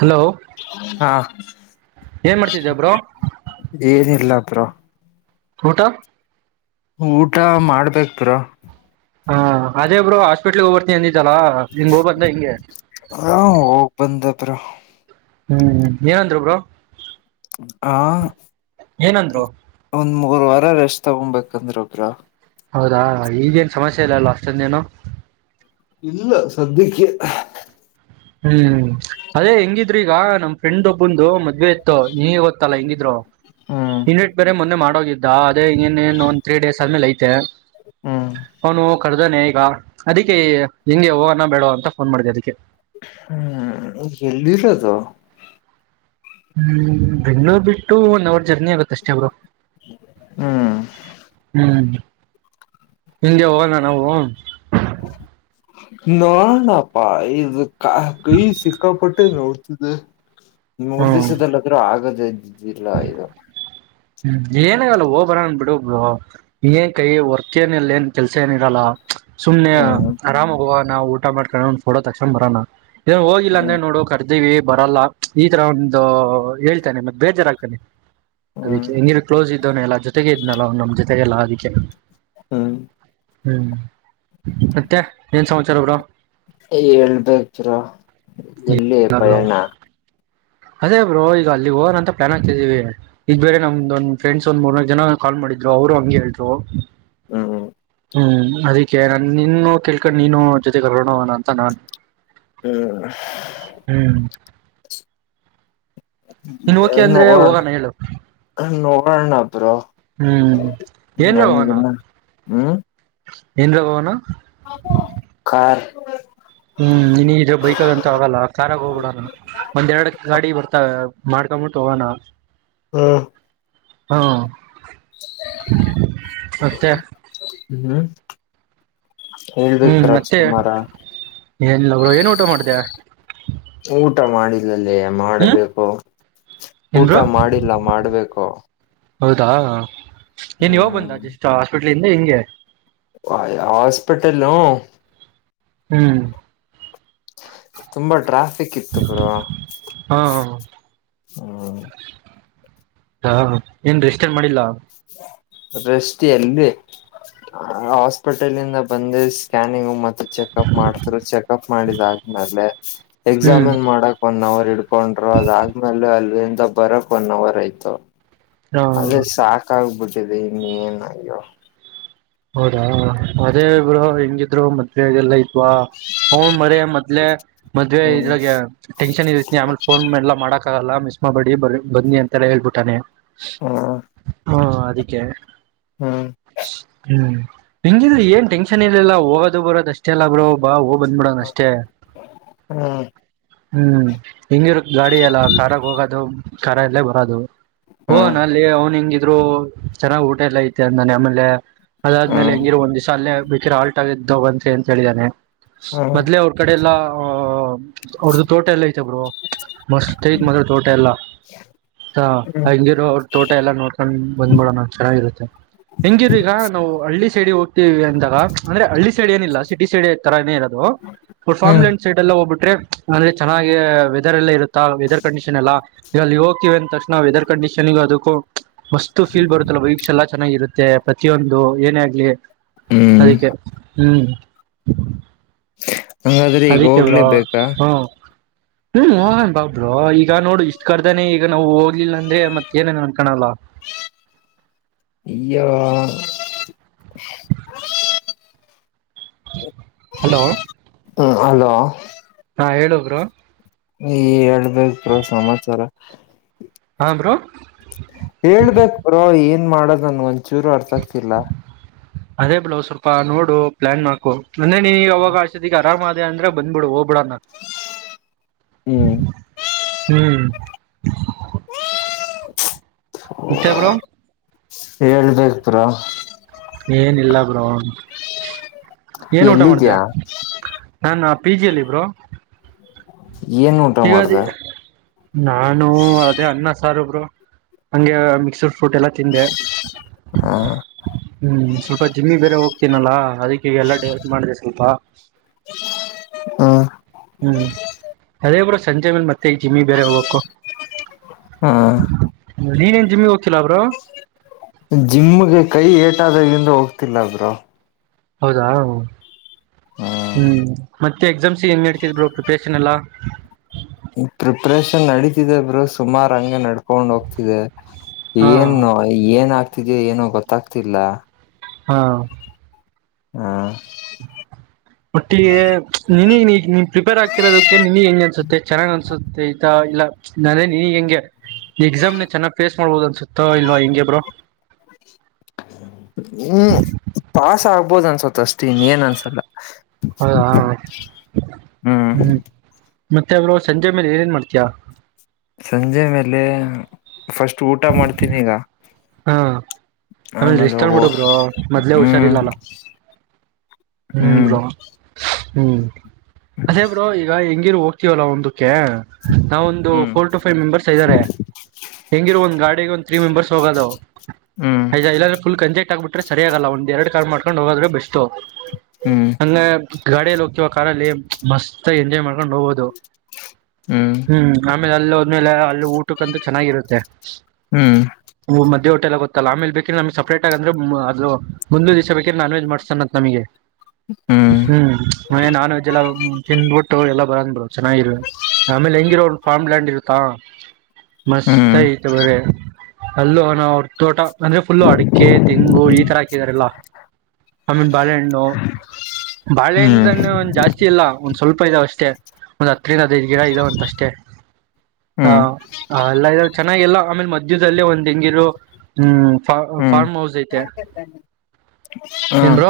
Hello ಹಾ ಶ್ ಏನ್ ಮಾಡ್ತಿದ್ಯ ಬ್ರೋ ಏನಿಲ್ಲ ಬ್ರೋ ಊಟ ಊಟ ಮಾಡ್ಬೇಕ್ ಬ್ರೋ ಹಾ ಅದೇ ಬ್ರೋ ಹಾಸ್ಪಿಟ್ಲ್ಗೆ ಹೋಗಬರ್ತೀನ್ ಅಂದಿದ್ ದಲಾ ಏನ್ ಹೋಗ್ಬಂದ ಹೆಂಗೆ ಹ ಹೋಗ್ ಬಂದೆ ಬ್ರೋ ಹ್ಮ್ ಏನಂದ್ರು ಬ್ರೋ ಹಾ ಏನಂದ್ರು ಮೂರ್ ವಾರ ರೆಸ್ಟ್ ತಗೊಬೇಕಂದ್ರು ಬ್ರೋ ಹೌದಾ ಈಗೇನ್ ಸಮಸ್ಯೆ ಇಲ್ಲಲ್ಲ ಅಷ್ಟೊಂದೇನು ಇಲ್ಲ ಸಾಧ್ಯಕ್ಕೆ ಹ್ಮ್ ಅದೇ ಹೆಂಗಿದ್ರಿ ಈಗ ನಮ್ ಫ್ರೆಂಡ್ ಒಬ್ಬನ್ದು ಮತ್ ದ್ವೆ ಇತ್ತು ನೀ ಗೊತ್ತಲ್ಲ ಎಂಗಿ ಬ್ರೋ ಹ್ಮ್ ಇನ್ವಿಟ್ ಬೇರೆ ಮೊನ್ನೆ ಮಾಡೋಗಿದ್ದ ಅದೇ ಇನ್ನೇನ್ ಒಂದ ತ್ರೀ ಡೇಸ್ ಆದ್ಮೇಲೆ ಐ ತೆ ಹ್ಮ್ ಅವ್ನು ಕರ್ದನೆ ಈಗ ಅದಿಕ್ಕೆ ಹೆಂಗೆ ಹೋಗನ ಬೇಡ್ವ ಅಂತ ಫೋನ್ ಮಾಡಿದೆ ಅದಕ್ಕೆ ಹ್ಮ್ ಎಲ್ಲಿರದು ಹ್ಮ್ ಬೆಂಗ್ಳೂರ್ ಬಿಟ್ಟು ಒನ್ ಅವರ್ ಜರ್ನಿ ಆಗತ್ ಅಷ್ಟೇ ಬ್ರೋ ಹ್ಮ್ ಹ್ಮ್ ಎಂಗೆ ಹೋಗನ ನಾವು ನೋಡಣಪ್ಪಾ ಇದು ಕಾ ಕೈ ಸಿಕ್ಕಾಪಟ್ಟೆ ನೋವ್ತಿದೆ ಇನ್ ಮೂರ್ ಹ್ಮ್ ದಿಸದಲ್ಲಾದ್ರೂ ಆಗದ ಿಲ್ಲಯದು. ಹ್ಮ್ ಏನಗಲ್ಲ ಹೋಗ ಬರ ಅನ್ ಬಿಿಡು ಏನ್ ಕೈ ಹೊರ್ತ ಏನ ಇಲ್ಲ ಏನ್ ಕೆಲ್ಸ ಏನ ಇರಲ್ಲ. ಸುಮನೆ ಹ್ಮ್ ಆರಾಮ ಹೋಗ. ನಾ್ ಊಟ ಮಾಡ್ಕೊಂಡ ಒಂದ್ ಫೋ ತಕ್ಷಣ ಬರೋ. ಏನ್ ಹೋಗಿಲ್ಲ ಹ್ಮ್ ಅ್ರೆ ನೋಡೋ. ೀವಿ ಬರಲ್ಲ ಈ ತರ ಒಂದು ಹೇಳ್ತೇನೆ ಮತ್ತೆ ಬೇಜಜಾರಾಗಗ್ತಾನೆ. ಹ್ಮ್ ಅದಕ್ಕೆ ಹೆಂಗಿ ಕ್ೋಸ್ಐತ್ತು. ಇದನ್ನ ಎಲ್ಲ ಜೊತೆಗೆ ಇದ್ನಲ್ಲ ನಮ್ಮ್ ಜೊತೆಗೆಲ್ಲ ಅದಕ್ಕೆ. ಹ್ಮ್. ಹ್ಮ್ ಮತ್ತೆ ಏನ್ ಸಮಾಚಾರ ಬಡ. ಹೇಳ್ಬೇಕರ ಎಲ್ಲಿ ಬ್ರೋ ಪ್ರಯಾಣ. ಅದೇ ಬ್ರೋ ಈಗ ಅಲ್ಲಿಗೆ ಹೋನ್ ಅಂತ ಪ್ಲಾನ್ ಹತ್ತಿದ್ದೀವಿ. ಇದ ಬೇರೆ ನಮ್ದ ಒಂದ ಫ್ರೆಂಡ್ಸ್ ಒಂದ್ ಮೂರ್ನಾ ಜನ ಕಾಲ್ ಮಾಡಿದ್ರು ಅವರು ಹಂಗಗೆ ಹೇಳ್ರು. ಹ್ಮ್ ಹ್ಮ. ಹ್ಮ್ ಅದಕ್ಕೆ ನಾನ ನಿನ್ನ ಕೇಳ್ಕೊಂಡ್ ನೀನು ಜೊತೆಗೆರೋಣವಣ ಅಂತ ನಾನು. ಹ್ಮ್. ನೀನ್ ನೋ ಓಕೆ ಅಂದ್ರೆ ಹೋಗೋಣ ಹೇಳು ನೋ. ಪ್ರಣ. ಹ್ಮ್ ಏನ್ ಜಾವಣ. ನನ್ಗಿನ್ನ ಎಏನ್್ರಗನು. ಕಾರಾರ್. ಹ್ಮ್ ನೀಿನ ಇದ್ರೆ ಬೈಕ್ಗಂತ ಹೋಗಲ್ಲ ಕಾರ್ಾಗ ಹೋಗ್ಬಿಡಣ ಒಂದ್ೆರಡು ಗಾಡಿ ಬರ್ತಾವ ಮಾಡ್ಕೊಬಿಟ್ಟು ಹೋಗೋಣ. ಹಾ. ಹಾ. ಅತ್ತೆ. ಹ್ಮ್ ಹೇಳ್ಬೇಕ ಹ್ಮ್ ಮತ್ತೆ ರಾಜ್ಕುಮಾರ ಏನಿಲ್ಲ ಅವರು ಏನ್ ಊಟ ಮಾಡ್ದ. ಮಾಡಿಲ್ಲ. ಅಲ್ಲಿ ಹ್ಮ್ ಮಾಡ್ಬೇಕು ಏನ್ ಊಟ ಬ್ರೋ ಮಾಡಿಲ್ಲ ಮಾಡ್ಬೇಕು. ಹೌದಾ. ಏನ್ವಾಗ ಬಂದ ಅಷ್ಟ. ಇಲ್ಲಿಿಂದ ಹಿಂಗೆ. ಹಾಸ್ಪಟಲ. ಹ್ಮ್. ತುಂಬಟ್ರಾ. ಸಿಕ್ಕಿತ್ತು ಪುರಾ ಹಾ ಹ್ಮ್. ಹಾ ಏನ್ೀ ಎಷ್ಟೇನ್ ಮಾಡಿಲ್ಲಾ. ರೃಷ್ಟಿ ಅಲ್ಲಿ ಹಾಸ್ಪಿಟಲ್ಂದ ಬಂದ ಸ್ಕ್ಯಾನಿಂಗ್ ಮತ್ತ. ಚೆಕ್ಪ್ ಮಾಡ್ತ್ರು ಚೆಕಪ್ ಮಾಡಿದಾದ್ಮೇಲೆ ಹ್ಮ್ ಎಕ್ಸಾಮಿನ್ ಮಾಡಕ್ ಒನ್ ಅವರ್ ಇಡ್ಕೊಂಡರು ಅದಾದ್ಮೇಲೆ ಅಲ್ಲಿ ಬರಕ್ ಒನ್ ಅವರ್ ಆಯ್ತು ಅದೇ ಹ ಸಾಕ ಆಗಬೋದು ಸಿದ ನೀನ ಹೌದಾ ಅದೇ ಇಬ್ರು ಹೆಂಗಿದ್ರು ಮದ್ ಎಲ್ಲಾ ಇ ಹ್ ಮರ ಮದ್ಲೆ ಮದ್ವೆ ಹ್ಮ್ ಇದ್ರಾಗ ಟೆನ್ಷನ್ ಇರ್ತಿನಿ ಆಮೇಲೆ ಫೋನ್ ಎಲ್ಲ ಮಾಡಕ್ ಲ್ಲ ಮಿಸ್ ಮಾಡಬೇಡಿ ಬ ಬನ್ನಿ ಅಂತೆಲ್ಲ ಹೇಳ್ಬಿಟ್ಟಾನೆ ಹ್ಮ ಹಾ ಅದಕ್ಕೆ ಹ ಹ್ಮ್ ಹೆಂಗಿದ್ರೆ ಏನ್ ಟೆನ್ಷನ್ ಇಲ್ಲಿಲ್ಲಾ ಹೋಗೋದು ಬರೋದ ಅಷ್ಟೆ ಎಲ್ಲ ಬರೋ ಬಾ ಬಂದ್ಬಿಡೋಣ ಅಷ್ಟೇ ಹ್ಮ್ ಹ್ಮ್ ಹಿಂಗಿರು ಗಾಡಿ ಎಲ್ಲ ಕಾರಖಾಗ ಹೋಗೋದು ಕಾರ ಎಲ್ಲೇ ಬರದು ಹ ಹ್ಮ್ ನ ಅಲ್ಲಿ ಅವನು ಇದ್ರು ಚೆನ್ನಾಗ್ ಊಟ ಎಲ್ಲ ಐತೆ ಅ ನಾನ ಆಮೇಲೆ ಅದಾದ್ಮೇಲೆ ಹ್ಮ್ ಹೆಂಗಿರ ಒಂದಿವಸ ಅಲ್ಲೇ ಬಿಕಿರ ಆಲ್ಟ್ ಆಗಿದ್ದೋ ಬಂತ ಅಂತ ಹೇಳಿದಾನೆ ಹ್ಮ್ ಮೊದ್ಲೇ ಅವ್ರ ಕಡೆ ಎಲ್ಲಾ ಹ ಅವ್ರದ್ದ ತೋಟ ಎಲ್ಲ ಐತೆ ಬ ಮಸ್ತೈತ ಮಾತ್ರ ತೋಟ ಎಲ್ಲ ಹ್ಮ್ ಹ್ಮ್ ಹಂಗಿರೋ ಅವ್ರ ತೋಟ ಎಲ್ಲಾ ನೋಡ್ಕೊಂಡ್ ಬಂದ್ಬಡೋಣ ಚೆನ್ನಾಗಿರುತ್ತೆ ಹೆಂಗಿರು ಈಗ ನಾವು ಹಳ್ಳಿ ಸೈಡಿ ಹೋಗ್ತೀವಿ ಅಂದಾಗ ಅಂದ್ರೆ ಹಳ್ಳಿ ಸೈಡ್ ಏನಿಲ್ಲ ಸಿಟಿ ಸೈಡ್ ತರ ಏ ಇರೋದು ಫಾರ್ಲ್ಯಂಡ್ ಸೈಡ್ಲ್ಲ ಒಬಟ್ಟು ಅಂದ್ರೆ ಚೆನ್ನಾಗಿ ವೆದರ್ ಎಲ್ಲ ಇರುತ್ತೆ ವೆದರ್ ಕಂಡೀಷನ್ ಎಲ್ಲ ಈಗ ಅಲ್ಲಿ ಹೋಗ್ತೀವಿ ಅಂದ ತಕ್ಷಣ ವೆದರ್ ಕಂಡೀಷನ್ ಅದಕ್ಕೂ ಮಸ್ತ್ ಫೀಲ್ ಬರುತ್ತಲ್ಲ ಬ ಚೆನ್ನಾಗಿರುತ್ತೆ ಪ್ರತಿಯೊಂದು ಅದು ಏನ ಆಗ್ಲಿ ಹ್ಮ್ ಅದಕ್ಕೆ ಹ್ಮ್ ಹ ಹಂಗಾದ್ರೆ ಈಗ ಅದಕ್ಕೆ ಬ್ರೋ ಹೋಗ್ಲೇಬೇಕಾ ಹ್ಮ ಹ್ಮ್ ಹೋಗಣ ಬಾಬರು ಈಗ ನೋಡು ಇಷ್ಟ್ ಕರ್ದಾನೆ ಈಗ ನಾವು ಹೋಗ್ಲಿಲ್ಲ ಅಂದ್ರೆ ಮತ್ತತ್ ಏನೇನ್ ಅನ್ಕೋಲ್ಲ ಯ [inaudible] ಹಲೋ ಹ್ಮ ಅಲೋ ಹಾ ಹೇಳೊ ಬ್ರೋ ನೀ ಹೇಳ್ಬೇಕ ಬ್ರೋ ಸಮಾಚಾರ ಹಾ ಬ್ರೋ ಹೇಳ್ಬೇಕು ಬ್ರೋ ಏನ್ ಏನ್ ಮಾಡೋದೆನ್ ಒಂಚೂರು ಅರ್ಥ ಆಗ್ತಿಲ್ಲ ಅದೇ ಬ್ರೋ ಸ್ವಲ್ಪ ನೋಡು ಪ್ಲಾನ್ ಮಾಡಕೊ ಅಂದ್ರೆ ನೀನ್ ಅವಾಗ ಅಷ್ಟೊತ್ತಿಗೆ ಆರಾಮದೇ ಅಂದ್ರೆ ಬಂದಬುಡ ಹೋಗ್. ಹ್ಮ್ [unintelligible] ಹ್ಮ್ ಮತ್ತೆ ಬ್ರೋ ಹೇಳ್ಬೇಕ ಬ್ರೋ ಏನಿಲ್ಲ ಬ್ರೋ ಏನ್ ಊಟ ಮಾಡ್ದ ಎಲ್ಲಿದ್ಯಾ ನನ್ ಪಿಜಿಯಲ್ಲಿ ಬ್ರೋ ಏನ್ ಊಟ ಈಗ ಅದು ಮಾಡ್ದ ನಾನು ಅದೇ ಅನ್ನ ಸಾಂಬಾರ್. ಸಾರ್ ಬ್ರೋ ಹಂಗೆ ಮಿಕ್ಸಡ ಪ್ರೂಟ್ ಎಲ್ಲಾ ತಿಂದೆ ಹ ಹ್ಮ್ ಸ್ವಲ್ಪ ಜಿಮ್ಮಿಗೆ ಬೇರೆ ಹೋಗಬೇಕ ತಿನ್ನಲ್ಲಾ ಅದಕ್ಕೆ ಎಲ್ಲಾ ಡಯಟ ಮಾಡಿದೆ ಸ್ವಲ್ಪ ಹಾ ಹ್ಮ್ ಅದೇ. ಸಂಜೆ ಮೇಲೆ ಮಾಡ್ತೀನಿ ಮತ್ತೆ ಈ ಜಿಮ್ಮಿಗೆ ಬೇರೆ ಹೋಗ್ಬೆಕು ಹ ನೀ ಏನ್ ಜಿಮ್ಮಿಗೆ ಹೋಗ್ತಿಯ ಜಿಮ್ಗೆ ಕೈ ಎಟ್ ಎಟಾದಗಿಂದ ಹೋಗ್ತಿಲ್ಲ ಬ್ರೋ ಹೌದಾ ಹ್ಮ್ ಮತ್ತೆ ಎಕ್ಸಾಮ್ಸ್ ಏನ್ ನಡೀತಿದೆ ಬ್ರೋ ಪ್ರಿಪರೇಷನ್ ಎಲ್ಲಾ.. ಪ್ರಿಪ್ರೇಷನ್ ನಡೀತಿದೆ ಬ್ರೋ ಸುಮಾರು ಹಂಗೆ ನಡ್ಕೊಂಡ್ ಹೋಗ್ತಿದೆ ಹಾ ಏನು ಏನ್ ಆಗ್ತಿದೆ. ಇವತ್ತಿಗೆ ಏನೊ ಗೊತ್ತಾಗ್ತಿಲ್ಲ ಹಾ ಹಾ ಒಟ್ಟಿಗೆ ನೀನಗ್ ಈಗ ನೀನ್ ಪ್ರಿಪೇರ್ ಆಗ್ತಿರೋದಕ್ಕೆ ನಿನಗ್ ಹೆಂಗ ಅನ್ಸುತ್ತೆ ಚೆನ್ನಾಗ್ ಅನ್ಸುತ್ತಾ ಆಯ್ತಾ ಇಲ್ಲ.. ನಾನೇನ ನೀನಗ್ ಹೆಂಗೆ ಎಕ್ಸಾಮ್ ನ ಚೆನ್ನಾಗ್ ಫೇಸ್ ಮಾಡ್ಬೋುದು ಅನ್ಸುತ್ತ ಇಲ್ವಾ ಹೆಂಗೆಬ್ರೋ ಆಗಬಹುದು ಅನ್ಸತ ಅಷ್ಟ ಇನ್ ಏನ್ಸಲ್ಲ ಹೌ ಹಾ ಹ್ಮ್ ಮತ್ತೆ ಅವರು ಸಂಜೆ ಮೇಲೆ ಏನೇನ್ ಮಾಡ್ತೀಯಾ ಸಂಜೆ ಮೇಲೆ ಫಸ್ಟ್ ಊಟ ಮಾಡ್ತೀನಿ ಈಗ ಹಾ ಆಮೇಲೆ ರೆಸ್ಟ್ ತಗೊಂಡ್ ಬಿಡು ಬ್ರೋ ಮೊದ್ಲೇ ಹ್ಮ್ ಹುಷಾರಿಲ್ಲಲ್ಲ ಹ್ಮ್ ಬ್ರೋ ಹ್ಮ್ ಅದೇ ಬ್ರೋ ಈಗ ಹೆಂಗ ಹೋಗ್ತೀವಲ್ಲ ಒಂದಕ್ಕೆ ನಾವ ಒಂದು ಹ್ಮ್ ಫೋರ್ ಟು ಫೈವ್ ಮೆಂಬರ್ಸ್ ಇದ್ದಾರೆ ಹೆಂಗಿರೋ ಒಂದ್ ಗಾಡಿಗೆ ಒಂದ್ ತ್ರೀ ಮೆಂಬರ್ಸ್ ಹೋಗೋದು ಹ್ಮ್ ಹಯದಾ ಇಲ್ಲಾದ್ರೆ ಫುಲ್ ಕಂಜಕ್ಟ್ ಆಬಿರೆ ಸರಿಯಗಲ್ಲ ಒಂದ ಎರಡ್ ಕ ಮಾಡ್ಕೊಂಡು ಹೋಗದ್ರೆ ಬೆಸ್ಟ್ ಹ್ಮ್ ಹಂಗ ಗಾಡಿಯಲ್ಲಿ ಹೋಗ್ತಿವ ಕಾರಲ್ಲಿ ಮಸ್ತ್ ಎಂಜಾಯ್ ಮಾಡ್ಕೊಂಡು ಹೋಗ್ಬೋದು ಹ್ಮ್ ಹ್ಮ್ ಅಲ್ಲ ಅಲ್ಲಿ ಊಟಕ್ಕಂತೂ ಚೆನ್ನಾಗಿರುತ್ತೆ ಹ್ಮ್ ಮ ದೇ ಹೋಟೆಲ್ಗ ಗೊತ್ತಲ್ಲ ಆಮೇಲೆ ಬೇಕಿದ್ರೆ ನಮ್ ಸಪರೇಟ್ ಆಗಿ ಅ್ರ ಅದು ಮುಂದಿಲ ದಿವಸ ಬೇಕಿದ್ರೆ ನಾನ್ ವೆಜ್ ಅಂತ ನಮಗೆ ಹ್ಮ್ ಮನೆ ನಾನ್ ವೆಜ್ ಎಲ್ಲ ತಿಂದ್ಬಿಟ್ಟು ಎಲ್ಲ ಬರಂಗ ಚೆನ್ನಾಗಿರುವ ಆಮೇಲೆ ಹೆಂಗಿರೋ ಒ ಫಾರ್ಮ್ ಲ್ಯಾಂಡ್ ಇರುತ್ತಾ ಹ್ಮ್ ಮಸ್ತ್ ಹ್ಮ್ ಆಯ್ತು ಬರ ಹಲೋ ನಾ ತೋಟ ಅಂದ್ರೆ ಫುಲ್ಲು ಅಡಿಕೆ ತೆಂಗು ಈ ತರ ಹಾಕಿದಾರಲ್ಲ ಆಮೇಲ ಬಾಳೆಹಣ್ಣು ಬಾಳೆಹಣ್ಣು ಜಾಸ್ತಿ ಇಲ್ಲ ಒಂದ್ ಸ್ವಲ್ಪ ಇದಾವ ಅಷ್ಟೇ ಒಂದ್ ಹತ್ರರಿನದ ಗಿಡ ಇದಾವ ಅಂತ ಅಷ್ಟೇ ಹ ಹ್ಮ್ ಹ್ಮ್ ಎಲ್ಲ ಇದಾವ್ ಚೆನ್ನಾಗಿ ಎಲ್ಲ ಆಮೇಲೆ ಮಧ್ಯದದಲ್ಲಿೇ ಒಂದ್ ಹೆಂಗಿರು ಹ್ಮ್ ಫಾರ್ಮ ಹ್ಮ್ ಫಾರ್ಮ ಹಾಸ್ ಇತೆ ಏನ್ ಬ್ರೋ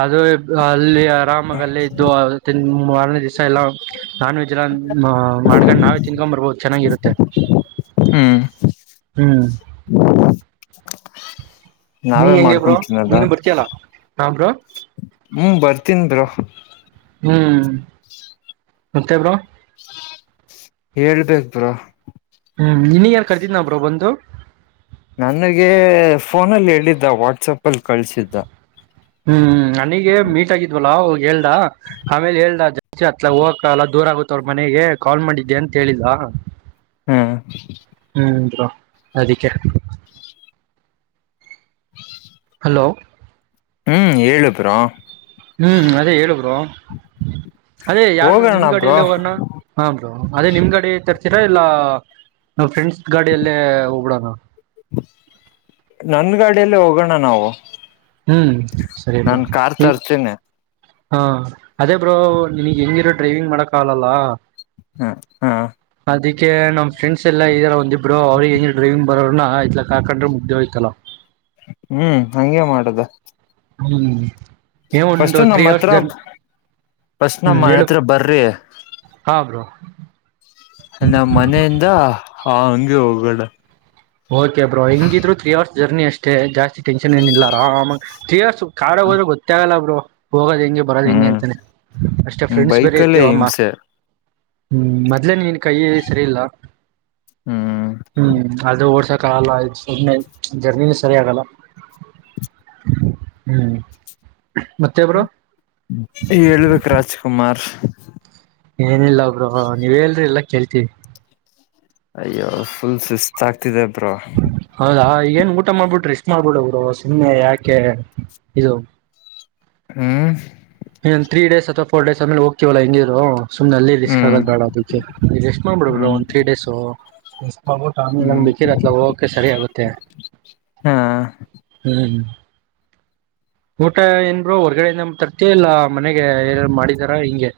ಅದು ಅಲ್ಲಿ ಆರಾಮಾಗ ಅಲ್ಲಿ ಇದ್ದು ಮಾರನೇ ದಿವ್ಸ ಎಲ್ಲಾ ನಾನ್ ವೆಜ್ ಎಲ್ಲ ಮಾಡ್ಕೊಂಡ್ ನಾವೇ ತಿನ್ಕೊಂಡು ಬರಬಹುದು ಚೆನ್ನಾಗಿರುತ್ತೆ ಹ್ಮ್ ಹ್ಮ್ ನೀ ನಾವೇ ಹೆಂಗಗೆಬ್ರೋ ಮಾಡ್ಕೊಂಡ್ ತಿನ್ನದ ನೀನು ಬರ್ತೀಯಲ್ಲ ಹಾ ಬ್ರೋ ಹ್ಮ್ ಬರ್ತಿನ್ ಬ್ರೋ ಹ್ಮ್ ಮಂತೆ ಬ್ರೋ ಹೇಳ್ಬೇಕ ಬ್ರ ಹ್ಮ್ ಇನ್ನಗ ಏನ್ ಕರ್ತಿದ್ನ ಬ್ರೋ ಬಂದು, ನನಗೆ ಫೋನಲ್ಲಿ ಹೇಳಿದ್ದ ವಾಟ್ಸಪ್ ಅಲ್ಲಿ ಕಳ್ಸಿದ್ದ, ಹ್ಮ್ ನನಗೆ ಮೀಟ್ ಆಗಿದ್ವಲ್ಲ ಅವಾಗ ಹೇಳ್ ದ ಆಮೇಲೆ ಹೇಳ ಜಾಸ್ತಿ ಅತ್ ಹೋಗಕ ಎಲ್ಲ ದೂರ ಆಗುತ್ತೆ ್ರ ಮನೆಗೆ ಕಾಲ್ ಮಾಡಿದ್ದೆ ಅಂತ ಹೇಳಿದ ಹ್ಮ್ ಹ್ಮ್ ಬ್ರೋ ಅದಕ್ಕೆ, [unintelligible] ಹಲೋ ಹ್ಮ್ ಏಳು ಬ್ರೋ, ಹ್ಮ್ ಅದೇ ಹೇಳು ಬ್ರೋ, ಅದೇ ಯಾರ್ದು ಹೋಗೋಣ ನಿಮ್ ಬ್ರೋ ಗಡಿಯಲ್ಲಿ ಹೋಗೋಣ ಹಾ ಬ್ರೋ, ಅದೇ ನಿಮ್ಗಡೆ ತರ್ತೀರಾ ಇಲ್ಲ. ನಾವು ಫ್ರೆಂಡ್ಸ್ ಗಾಡಿಯಲ್ಲೇ ಹೋರಡೋಣ? [unintelligible] ನನ್ ಗಾಡಿಯಲ್ಲ ಹೋಗೋಣ ನಾವು ಹ್ಮ್ ಸರಿ ಬ್ರೋ ನಾನ್ ಕಾರ್ ತರ್ತೀನಿ. ಹಾ ಅದೇ ಬ್ರೋ ನಿಿನಗ್ ಹೆಂಗಿರೋ ಡ್ರೈವಿಂಗ್ ಮಾಡಕ್ ಆಗಲ್ಲ. ಹ್ಮ್ ಹಾ ಅದಕ್ಕೆ ನಮ್ ಫ್ರೆಂಡಸ್ ಎಲ್ಲ ಇದರ ಒಂದ್ ಎರೆಡು ಇಬ್ರು ಅವರಿಗೆ ಹೆಂಗ್ ಡ್ರೈವಿಂಗ್, ಬರೋನ ಇತ್ತಲಗ ಕಾಕಂಡ್ರೆ ಮುಗಿದು ಹೋಯ್ತು ನಾವು ಹ್ಮ್ ಹಂಗೆ ಮಾಡುದ? ಹ್ಮ್ ಏ ಒಂದು ತ್ರೀ ನಮ್ಮ ಅವರ್ಸ್ ಹತ್ರ ಜರ್ನಿ ಫಸ್ಟ್ ಹ್ಮ್ ನಮ್ಮನೆ ಹೇಳು ಹತ್ರ ಬರ್ರಿ. ಹಾ ಬ್ರೋ, ದ ನಮ್ಮ ಮನೆಯಿಂದ ಹಾ ಹಂಗೆ ಹೋಗೋಣ. ಓಕೆ ಬ್ರೋ ಹೆಂಗಿದ್ರು ತ್ರೀ ಅವರ್ಸ್ ಜರ್ನಿ ಅಷ್ಟೇ ಜಾಸ್ತಿ ಟೆನ್ಷನ್ ಏನ ಇಿಲ್ಲಾರ ತ್ರೀ ಅವರ್ಸ್ ಕಾರ್ ಹೋದ್ರೆ ಗೊತ್ತೆ ಅಗಲ್ಲ ಬ್ರೋ, ಹೋಗೋದ್ ಹೆಂಗೆ ಬರೋದು ಹೆಂಗೆ ಹ್ಮ್ ಅಂತಾನೆ ಅಷ್ಟೇ ಫ್ರೆಂಡ್ಸ್ ಬೇರೆ ಬೈಕಲ್ಲೇ ಇರ್ತೀವ ಅಮ್ಮ, ಹಿಂಸೆ ಹ್ಮ್ ಮೊದ್ಲೇನ್ ನೀನ್ ಕೈ ಸರಿ ಇಲ್ಲ. ಹ್ಮ್ ಹ್ಮ್ ಒಡ್ಸೋಕೆ ಆಗಲ್ಲ ಜರ್ಮ ಸರಿಯಾಗಲ್ಲ ಹ್ಮ್ ಮತ್ತೆ ಬ್ರೋ ಹೇಳ್ಬೇಕು ರಾಜ್ಕುಮಾರ್ ಏನಿಲ್ಲಬ್ರ ನೀವ್ೇಲ್ರಿಿ ಎಲ್ಲಾ ಕೇಳ್ತೀವಿ ಅಯ್ಯೋ ಫುಲ್ ಸುಿಸಸ್ತ್ ಆಗ್ತಿದೆ ತ್ರ [unintelligible] ಏನ್ ಊಟ ಮಾಡ್ಬಿಟ್ರಿ ಎಷ್ಟ್ ಮಾಡ್ಬಿಡ ಅವರು ಸುಮ್ಮನೆ ಯಾಕೆ ಇದು ಹ್ಮ ನೀನ್ನೊ ತ್ರೀಡೇಸ್ ಅಥವಾ ೋರ್ ಡೇಸ್ ಆೇಲೆ ಹೋಗ್ತವಲ್ಲ ಹಂಗೀರು ಸುಮನೆ ಅಲ್ಲಿ ರಿಸ್ಕ್ ಹ್ಮ್ ಆಗದ ಬೇಡ ಅದಕ್ಕೆ ರ ಎಸ್ಟ್ ಮಾಡ್ಬಿಡ್ಬ ಹ್ಮ್ ಒಂದ ತ್ರೀ ಡೇಸ್ ಹ [unintelligible] ಹೋಗ ಆಮೇಲೆಂಗ್ ಹ್ಮ್ ಬಿಕಿರತ್ ಹೋಗಕೆ ಸರಿ ಆಗುತ್ತೆ ಹಾ ಹ್ಮ್ ಊಟ ಏನ್ೋ ಹೊರ್ಗಡೆಯಿಂದ ತರ್ತ ಇಲ್ಲ ಮನೆಗೆ ಏನ ಮಾಡಿದಾರ ಹಿಂಗೆ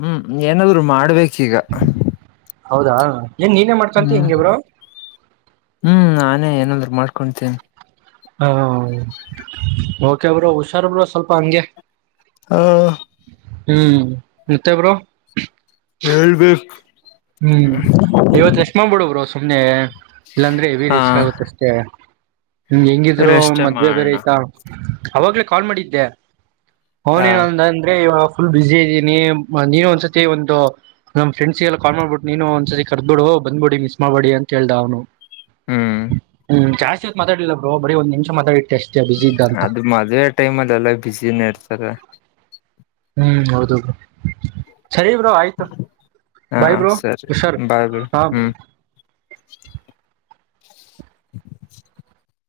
ಹ್ಮ್ ಏನಾದ್ರು ಮಾಡ್ಬೇಕೀಗ ಹೌದಾ ಏನ್ ನೀನೇ ಮಾಡ್ಕಂತಿ ಹ್ಮ್ ಹಿಂಗೆ ಬ್ರೋ ಹ್ಮ್ ನಾನೇ ಏನಂದ್ರು ಮಾಡ್ ಕುಂತ ಹಾ ಓಕೆಬರು ಹುಷಾರ್ರು ಸ್ವಲ್ಪ ಹಂಗೆ ಹಾ ಹ್ಮ್ ಮತ್ತೆ ಬ್ರೋ ಹೇಳ್ಬೇಕು ಹ್ಮ್ ಇವತ್ ರೆಸ್ಟ್ ಮಾಡ್ಬಿಡು ೇ [unintelligible] ಇಲ್ಲಾಂದ್ರೆ ಹೆವಿ ಹಾ ರಿಸ್ಕ್ ಆಗುತ್ತ ಅಷ್ಟೇ ಹೆಂಗಿದ್ರು ರೆಸ್ಟ್ ಮದ್ವೆ ಬೇರೆ ಮಾಡೋಣ ಐ್ತಾ ಅವಾಗ್ಲೇ ಕಾಲ್ ಮಾಡಿದ್ದೆ ಹ ಅವನೇನು ಅಂದ ಅಂದ್ರೆ ಫುಲ್ ಬಿಸಿ ಇದ್ದೀನಿ ನೀ ಒಂದಸತಿ ಒಂದು ನಮ್ಮ ಫ್ರಂಡ್ಸ್ಲ್ಲ ಕಾಲ್ ಮಾಡ್ಬಿಟ್ಟು ನೀನು ಒಂದ್ಸತಿ ಕರ್ದಬಿಡು ಬಂದ್ಬಿಡಿ ಮಿಸ್ ಮಾಡ್ಬಿಡಿ ಅಂತ ಹೇಳ್ದ ಅವ್ನು ಹ್ಮ್ ಹ್ಮ ಜಾಸ್ತಿತ್ ಮಾತಡಿಿಲ್ಲ ಬ್ರ ಬೀ ಒಂದ ನಿಮ್ ಅದು ಮದ್ುವವೆ ಟೈಮ್ಲ್ಲಿ ಎಲ್ಲ ಬ್ಯುಿಸಿನ ಇರ್ತಾರ ಹ್ಮ್ ಹೌದು ಬ್ರೋ ಸರಿ ಬ್ರೋ ಆಯ್ತು ಹಾ ಬಾಯಿ ಬ್ರೋ ಸರಿ ಹುಷಾರ ಬಾಯ್ ಬಿಡು ಹಾ ಬ ಹ್ಮ್ [inaudible]